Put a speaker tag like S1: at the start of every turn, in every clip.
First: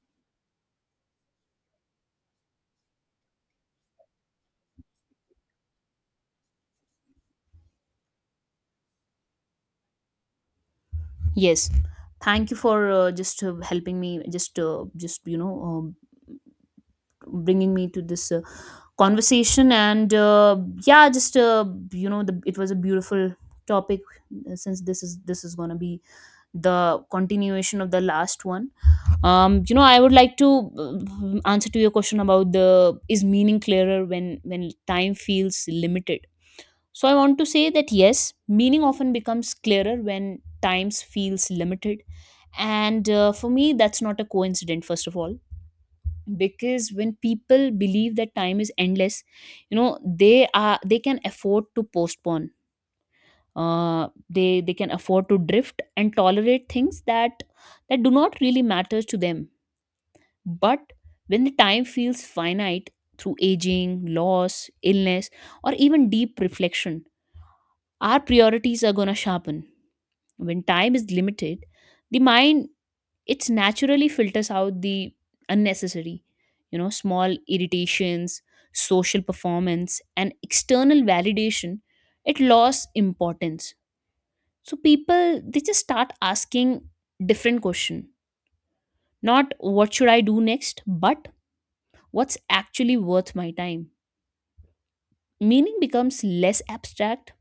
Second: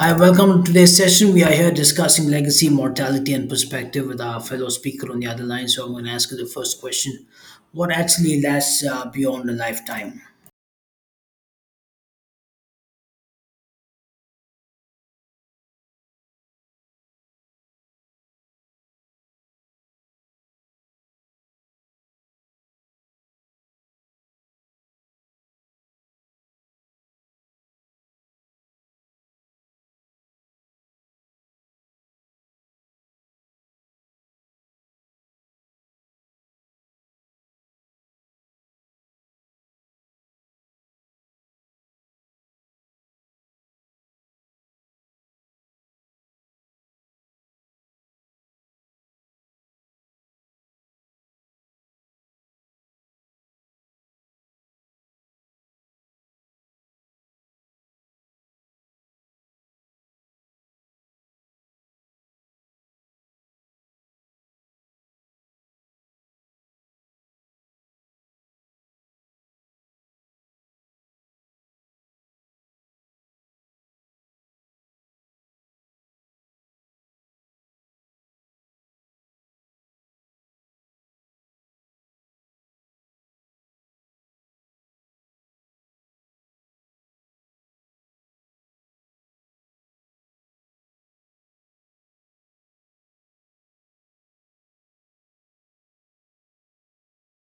S1: Hi, welcome to today's session. We are here discussing legacy, mortality, and perspective with our fellow speaker on the other line. So I'm going to ask you the first question. What actually lasts beyond a lifetime?
S2: Yes, thank you for just helping me, just bringing me to this conversation, and yeah, just it was a beautiful topic. Since this is gonna be the continuation of the last one. I would like to answer to your question about the is meaning clearer when time feels limited. So I want to say that yes, meaning often becomes clearer when times feels limited, and for me, that's not a coincidence. First of all, because when people believe that time is endless, you know, they can afford to postpone. They can afford to drift and tolerate things that do not really matter to them. But when the time feels finite, through aging, loss, illness, or even deep reflection, our priorities are gonna sharpen. When time is limited, the mind it's naturally filters out the unnecessary, you know, small irritations, social performance, and external validation, it lost importance. So people they just start asking different question, not what should I do next, but what's actually worth my time. Meaning becomes less abstract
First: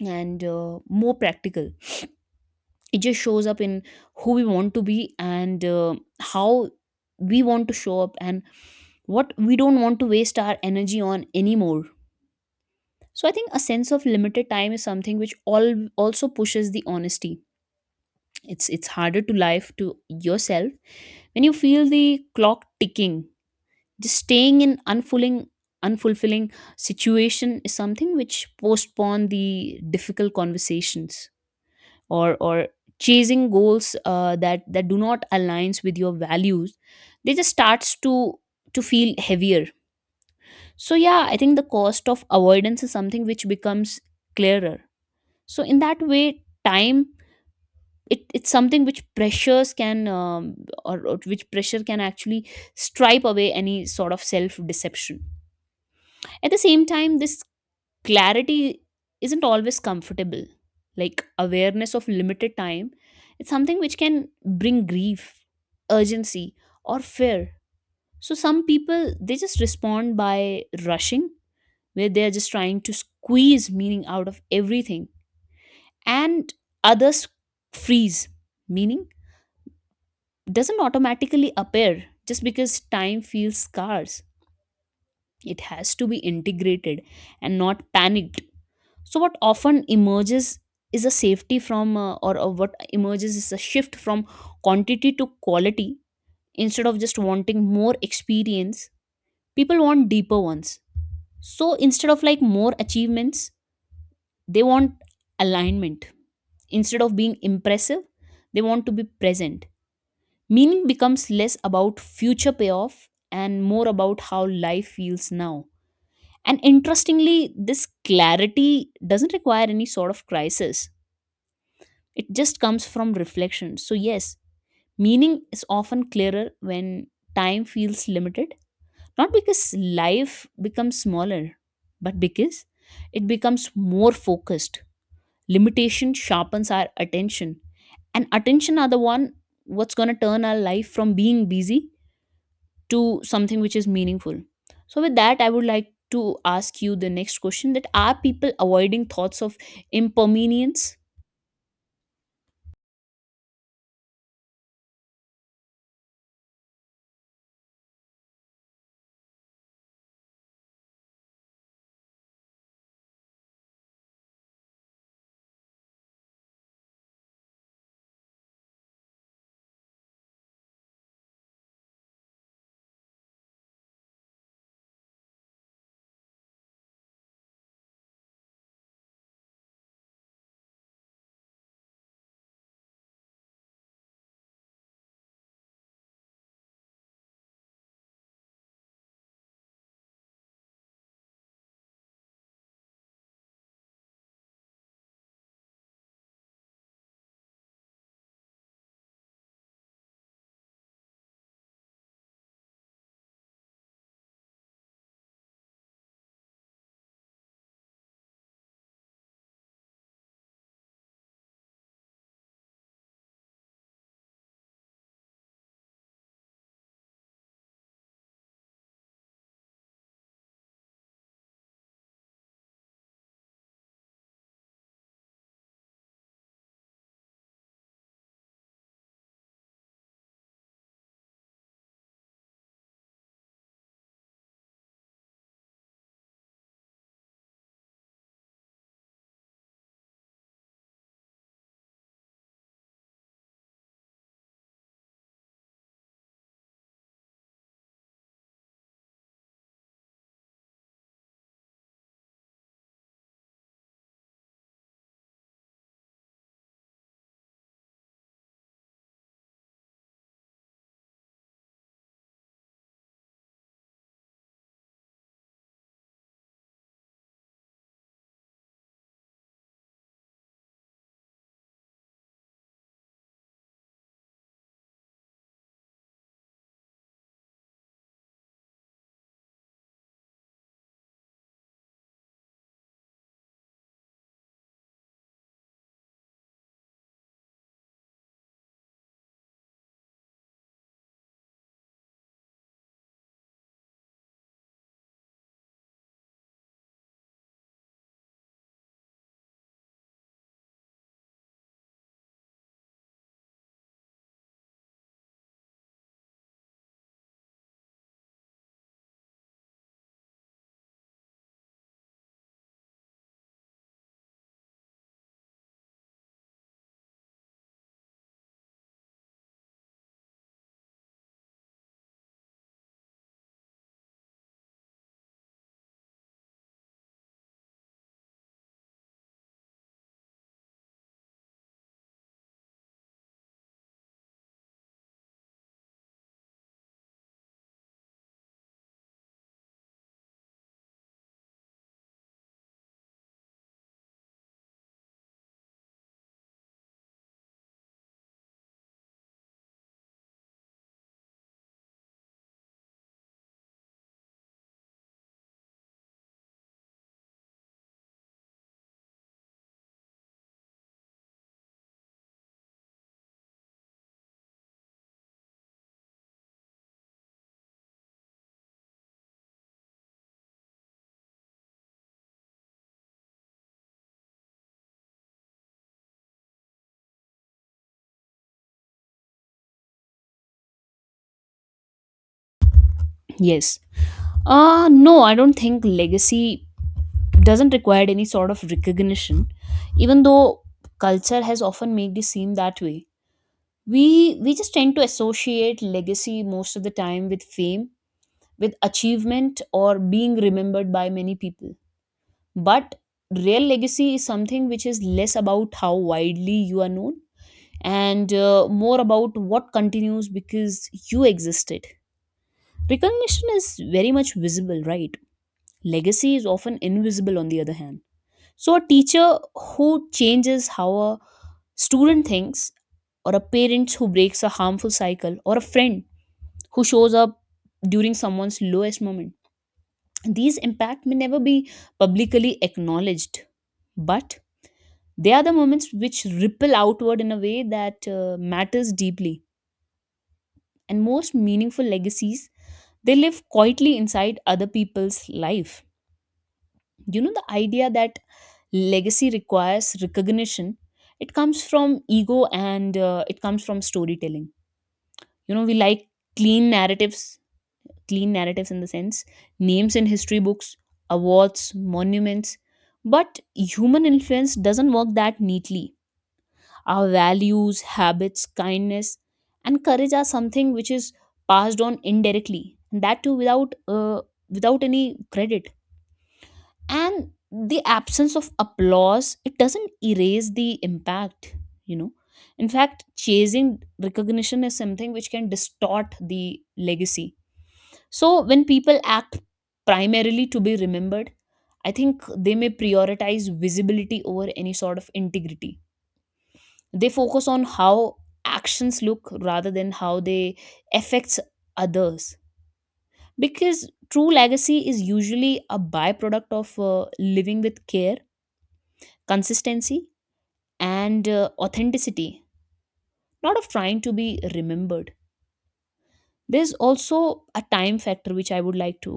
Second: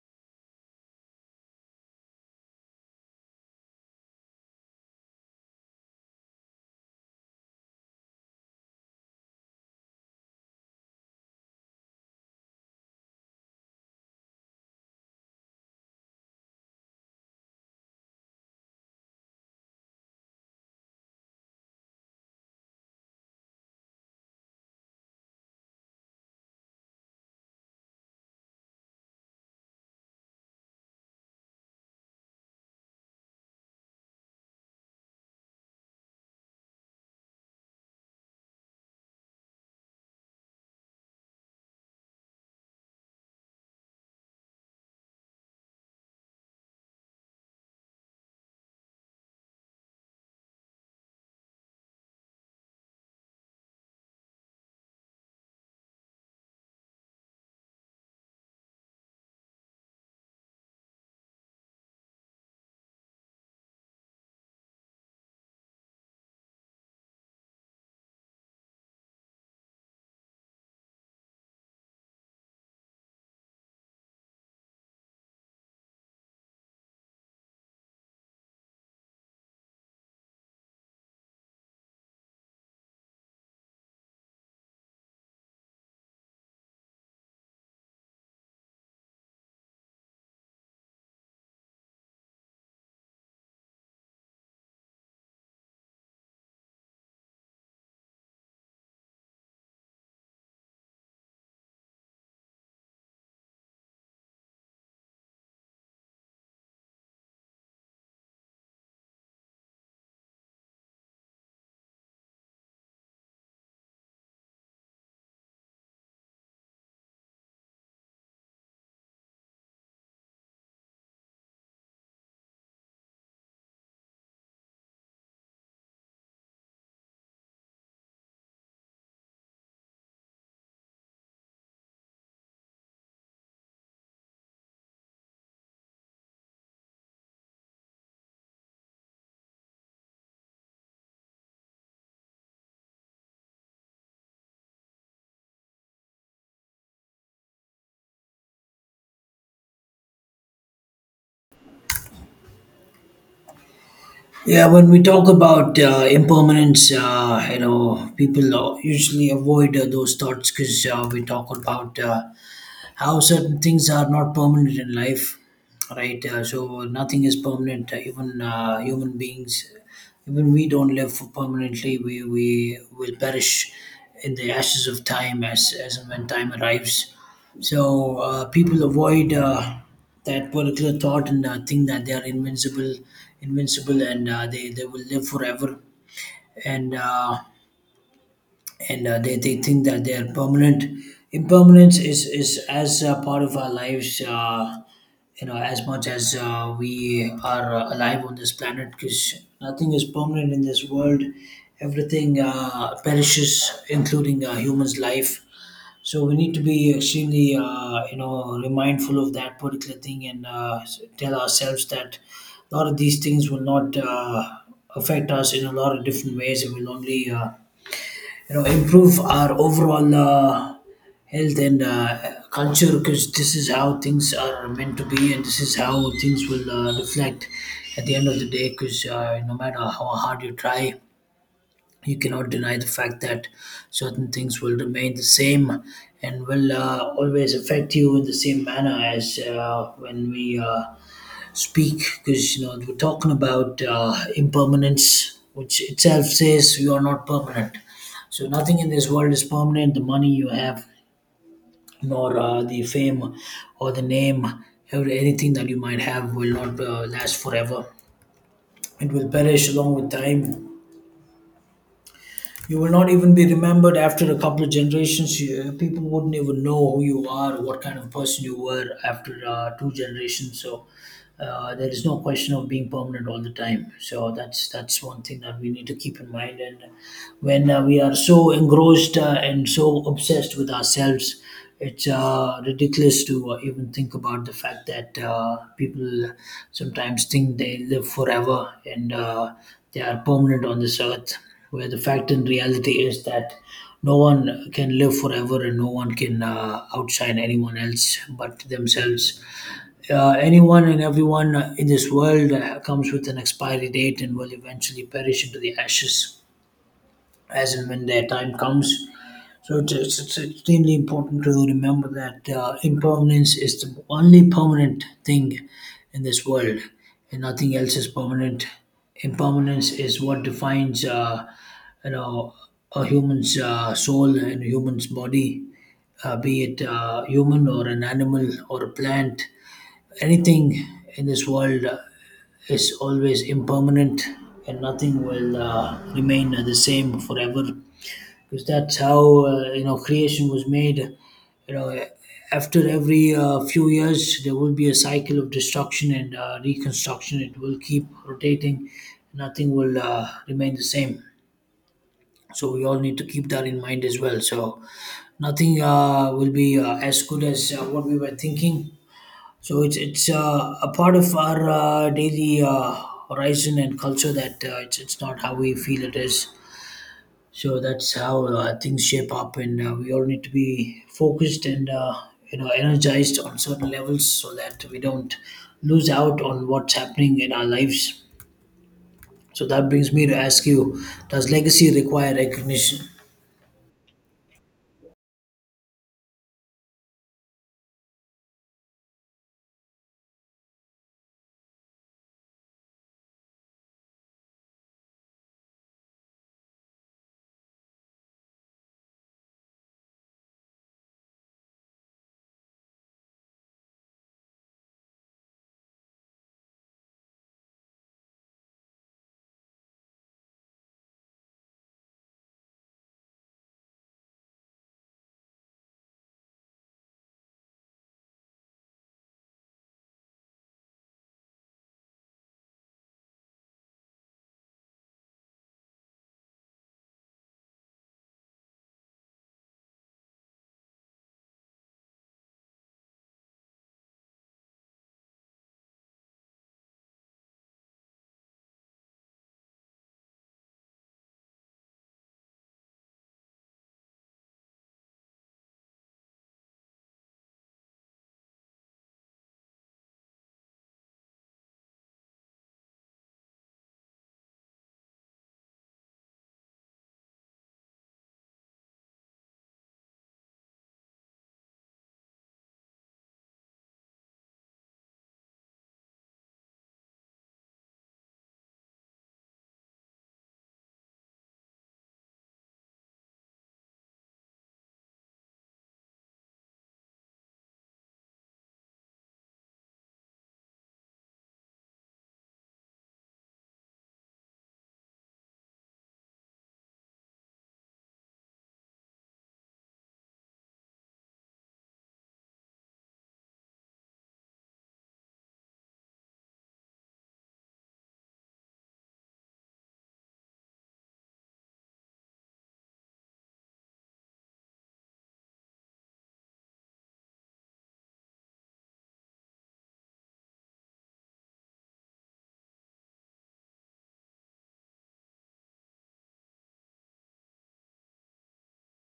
S2: and more practical. It just shows up in who we want to be, and how we want to show up, and what we don't want to waste our energy on anymore. So I think a sense of limited time is something which all also pushes the honesty. It's harder to life to yourself when you feel the clock ticking. Just staying in unfulfilling situation is something which postpone the difficult conversations, or chasing goals that do not aligns with your values. They just starts to feel heavier. So, yeah, I think the cost of avoidance is something which becomes clearer. So, in that way, time it, it's something which pressures can or which pressure can actually stripe away any sort of self deception. At the same time, this clarity isn't always comfortable. Like awareness of limited time, it's something which can bring grief, urgency, or fear. So, some people they just respond by rushing, where they're just trying to squeeze meaning out of everything, and others freeze. Meaning doesn't automatically appear just because time feels scarce, it has to be integrated and not panicked. So what often emerges is a safety from or what emerges is a shift from quantity to quality. Instead of just wanting more experience, people want deeper ones. So instead of like more achievements, they want alignment. Instead of being impressive, they want to be present. Meaning becomes less about future payoff and more about how life feels now. And interestingly, this clarity doesn't require any sort of crisis, it just comes from reflection. So, yes, meaning is often clearer when time feels limited, not because life becomes smaller, but because it becomes more focused. Limitation sharpens our attention, and attention are the one what's going to turn our life from being busy to something which is meaningful. So with that, I would like to ask you the next question: that are people avoiding thoughts of impermanence?
S1: Yeah, when we talk about impermanence, you know, people usually avoid those thoughts because we talk about how certain things are not permanent in life, right. So nothing is permanent. Even human beings, even we don't live for permanently. We will perish in the ashes of time as and when time arrives. So people avoid that particular thought and think that they are invincible and they will live forever, and uh, and they think that they're permanent. Impermanence is as a part of our lives, you know, as much as we are alive on this planet, because nothing is permanent in this world. Everything perishes, including a human's life. So we need to be extremely, you know, mindful of that particular thing and tell ourselves that a lot of these things will not affect us in a lot of different ways. It will only you know improve our overall health and culture, because this is how things are meant to be, and this is how things will reflect at the end of the day. Because no matter how hard you try, you cannot deny the fact that certain things will remain the same and will always affect you in the same manner as when we speak. Because you know, we're talking about impermanence, which itself says you are not permanent. So nothing in this world is permanent, the money you have, nor the fame, or the name, or anything that you might have will not last forever. It will perish along with time. You will not even be remembered after a couple of generations. You, people wouldn't even know who you are, what kind of person you were after two generations. So there is no question of being permanent all the time. So that's one thing that we need to keep in mind. And when we are so engrossed and so obsessed with ourselves, it's ridiculous to even think about the fact that people sometimes think they live forever and they are permanent on this earth, where the fact and reality is that no one can live forever and no one can outshine anyone else but themselves. Anyone and everyone in this world comes with an expiry date and will eventually perish into the ashes as and when their time comes. So it's extremely important to remember that impermanence is the only permanent thing in this world, and nothing else is permanent. Impermanence is what defines, you know, a human's soul and a human's body, be it human or an animal or a plant. Anything in this world is always impermanent, and nothing will remain the same forever, because that's how you know creation was made. You know, after every few years there will be a cycle of destruction and reconstruction. It will keep rotating. Nothing will remain the same. So we all need to keep that in mind as well. So nothing will be as good as what we were thinking. So it's a part of our daily horizon and culture, that it's not how we feel it is. So that's how things shape up, and we all need to be focused and you know energized on certain levels so that we don't lose out on what's happening in our lives. So that brings me to ask you: does legacy require recognition?
S2: Yes. No, I don't think legacy doesn't require any sort of recognition, even though culture has often made it seem that way. we we just tend to associate legacy most of the time with fame, with achievement, or being remembered by many people. But real legacy is something which is less about how widely you are known, and more about what continues because you existed. Recognition is very much visible, right? Legacy is often invisible, on the other hand. So, a teacher who changes how a student thinks, or a parent who breaks a harmful cycle, or a friend who shows up during someone's lowest moment, these impact may never be publicly acknowledged. But they are the moments which ripple outward in a way that matters deeply, and most meaningful legacies they live quietly inside other people's life. You know the idea that legacy requires recognition. It comes from ego, and it comes from storytelling. You know we like clean narratives, clean narratives in the sense names in history books, awards, monuments, but human influence doesn't work that neatly. Our values, habits, kindness, and courage are something which is passed on indirectly, and that too without any credit. And the absence of applause it doesn't erase the impact. You know, in fact, chasing recognition is something which can distort the legacy. So when people act primarily to be remembered, I think they may prioritize visibility over any sort of integrity. They focus on how actions look rather than how they affects others, because true legacy is usually a byproduct of living with care, consistency, and authenticity, not of trying to be remembered. There's also a time factor which I would like to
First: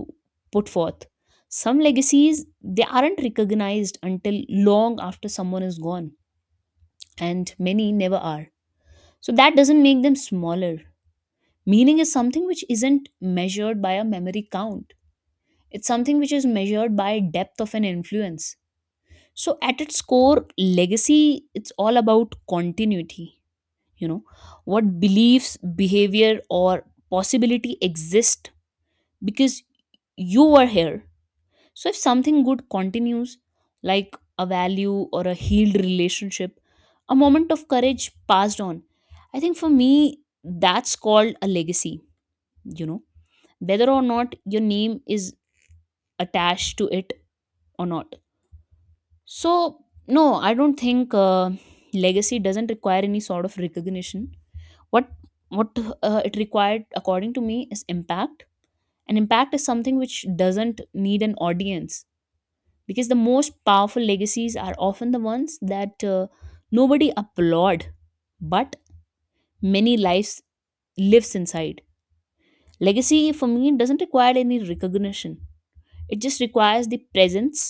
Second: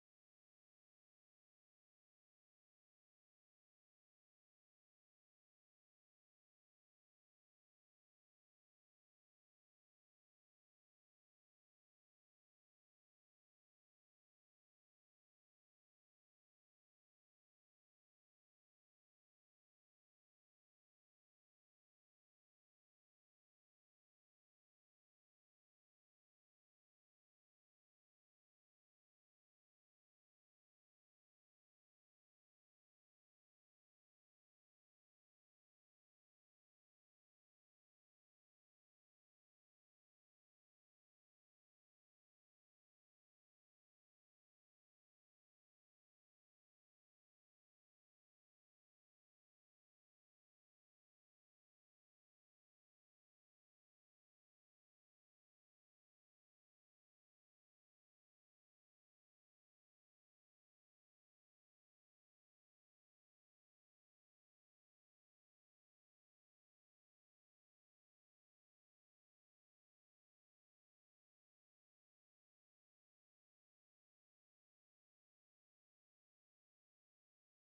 S2: put forth. Some legacies they aren't recognized until long after someone is gone, and many never are, so that doesn't make them smaller. Meaning is something which isn't measured by a memory count, it's something which is measured by depth of an influence. So, at its core, legacy it's all about continuity. You know, what beliefs, behavior, or possibility exist because you were here. So, if something good continues, like a value or a healed relationship, a moment of courage passed on, I think for me, that's called a legacy, you know, whether or not your name is attached to it or not. So, no, I don't think legacy doesn't require any sort of recognition. What what uh, it required according to me is impact, and impact is something which doesn't need an audience, because the most powerful legacies are often the ones that nobody applaud, but many lives lives inside. Legacy for me doesn't require any recognition. It just requires the presence,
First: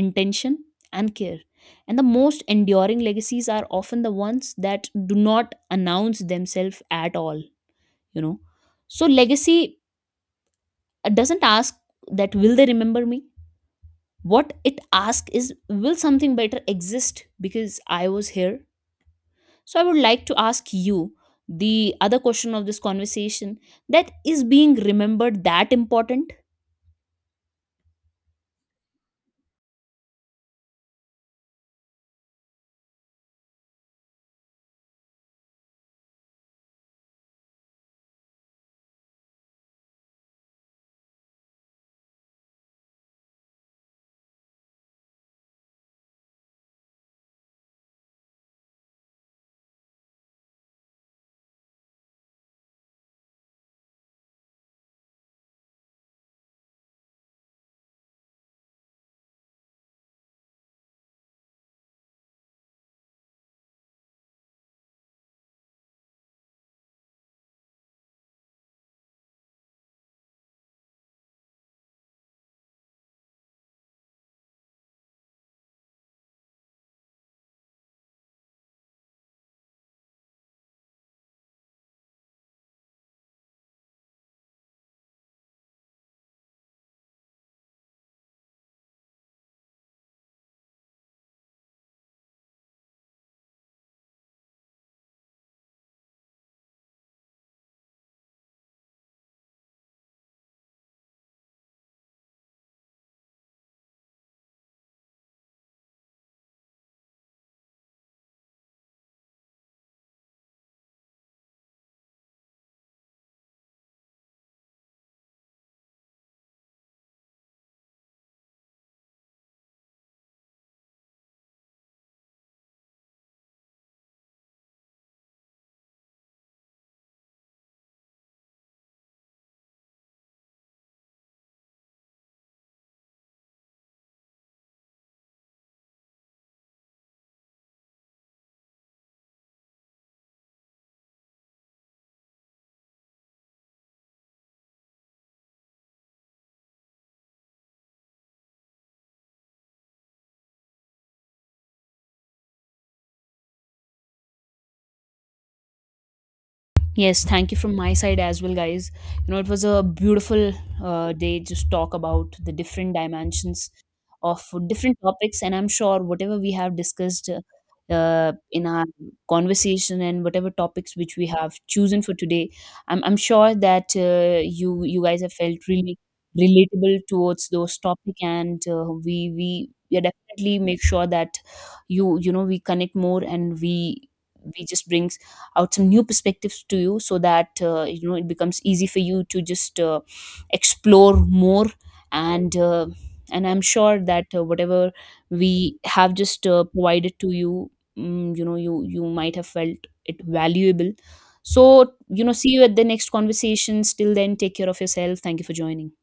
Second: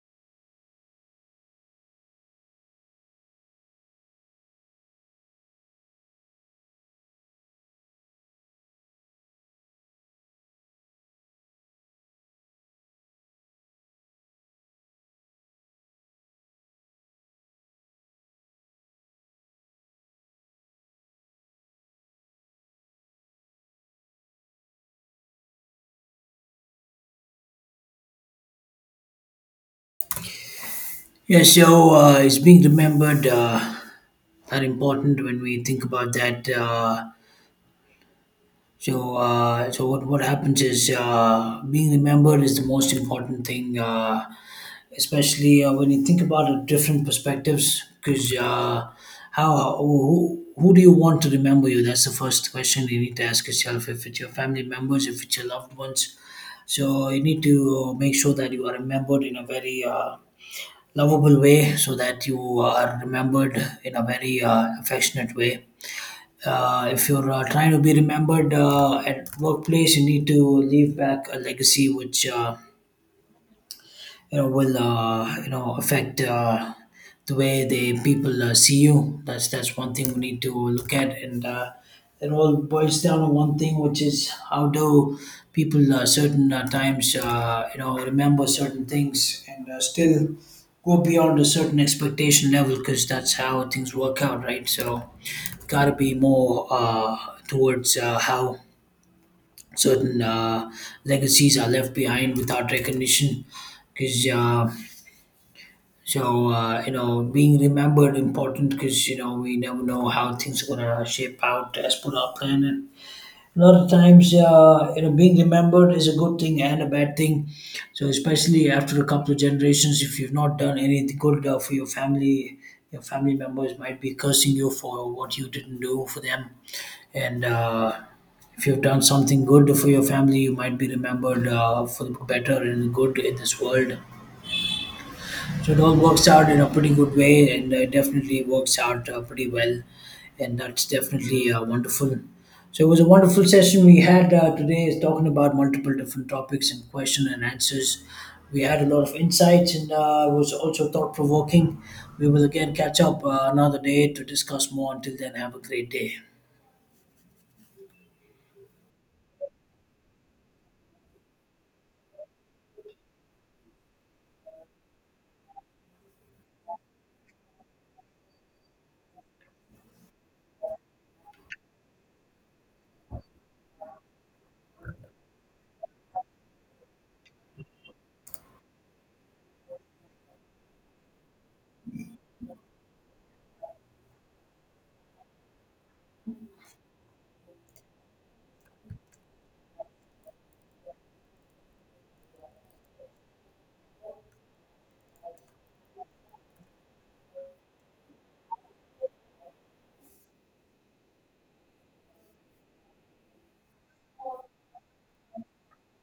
S2: intention, and care. And the most enduring legacies are often the ones that do not announce themselves at all, you know. So, legacy doesn't ask that, will they remember me? What it asks is, will something better exist because I was here? So, I would like to ask you the other question of this conversation, that is being remembered that important?
S1: Yes, so it's being remembered. Are important when we think about that. So what happens is being remembered is the most important thing. Especially when you think about it, different perspectives. Because how who do you want to remember you? That's the first question you need to ask yourself. If it's your family members, if it's your loved ones, so you need to make sure that you are remembered in a very lovable way, so that you are remembered in a very affectionate way. If you're trying to be remembered at workplace, you need to leave back a legacy which. You know will you know affect the way the people see you. That's one thing we need to look at, and it all boils down to one thing, which is how do people certain times you know remember certain things and still go beyond a certain expectation level, because that's how things work out, right? So gotta be more towards how certain legacies are left behind without recognition. Because you know, being remembered important, because you know we never know how things are gonna shape out as per our plan. And a lot of times, you know, being remembered is a good thing and a bad thing. So especially after a couple of generations, if you've not done anything good for your family members might be cursing you for what you didn't do for them. And if you've done something good for your family, you might be remembered for the better and good in this world. So it all works out in a pretty good way, and it definitely works out pretty well, and that's definitely wonderful. So it was a wonderful session we had today, is talking about multiple different topics and question and answers. We had a lot of insights, and it was also thought provoking. We will again catch up another day to discuss more. Until then, have a great day.
S2: Yes, thank you from my side as well, guys. You know, it was a beautiful day just talk about the different dimensions of different topics, and I'm sure whatever we have discussed in our conversation, and whatever topics which we have chosen for today, I'm sure that you you guys have felt really relatable towards those topic, and we definitely make sure that you know we connect more, and we just bring out some new perspectives to you so that you know it becomes easy for you to just explore more, and I'm sure that whatever we have just provided to you, you know you you might have felt it valuable. So, you know, see you at the next conversations. Till then, take care of yourself. Thank you for joining.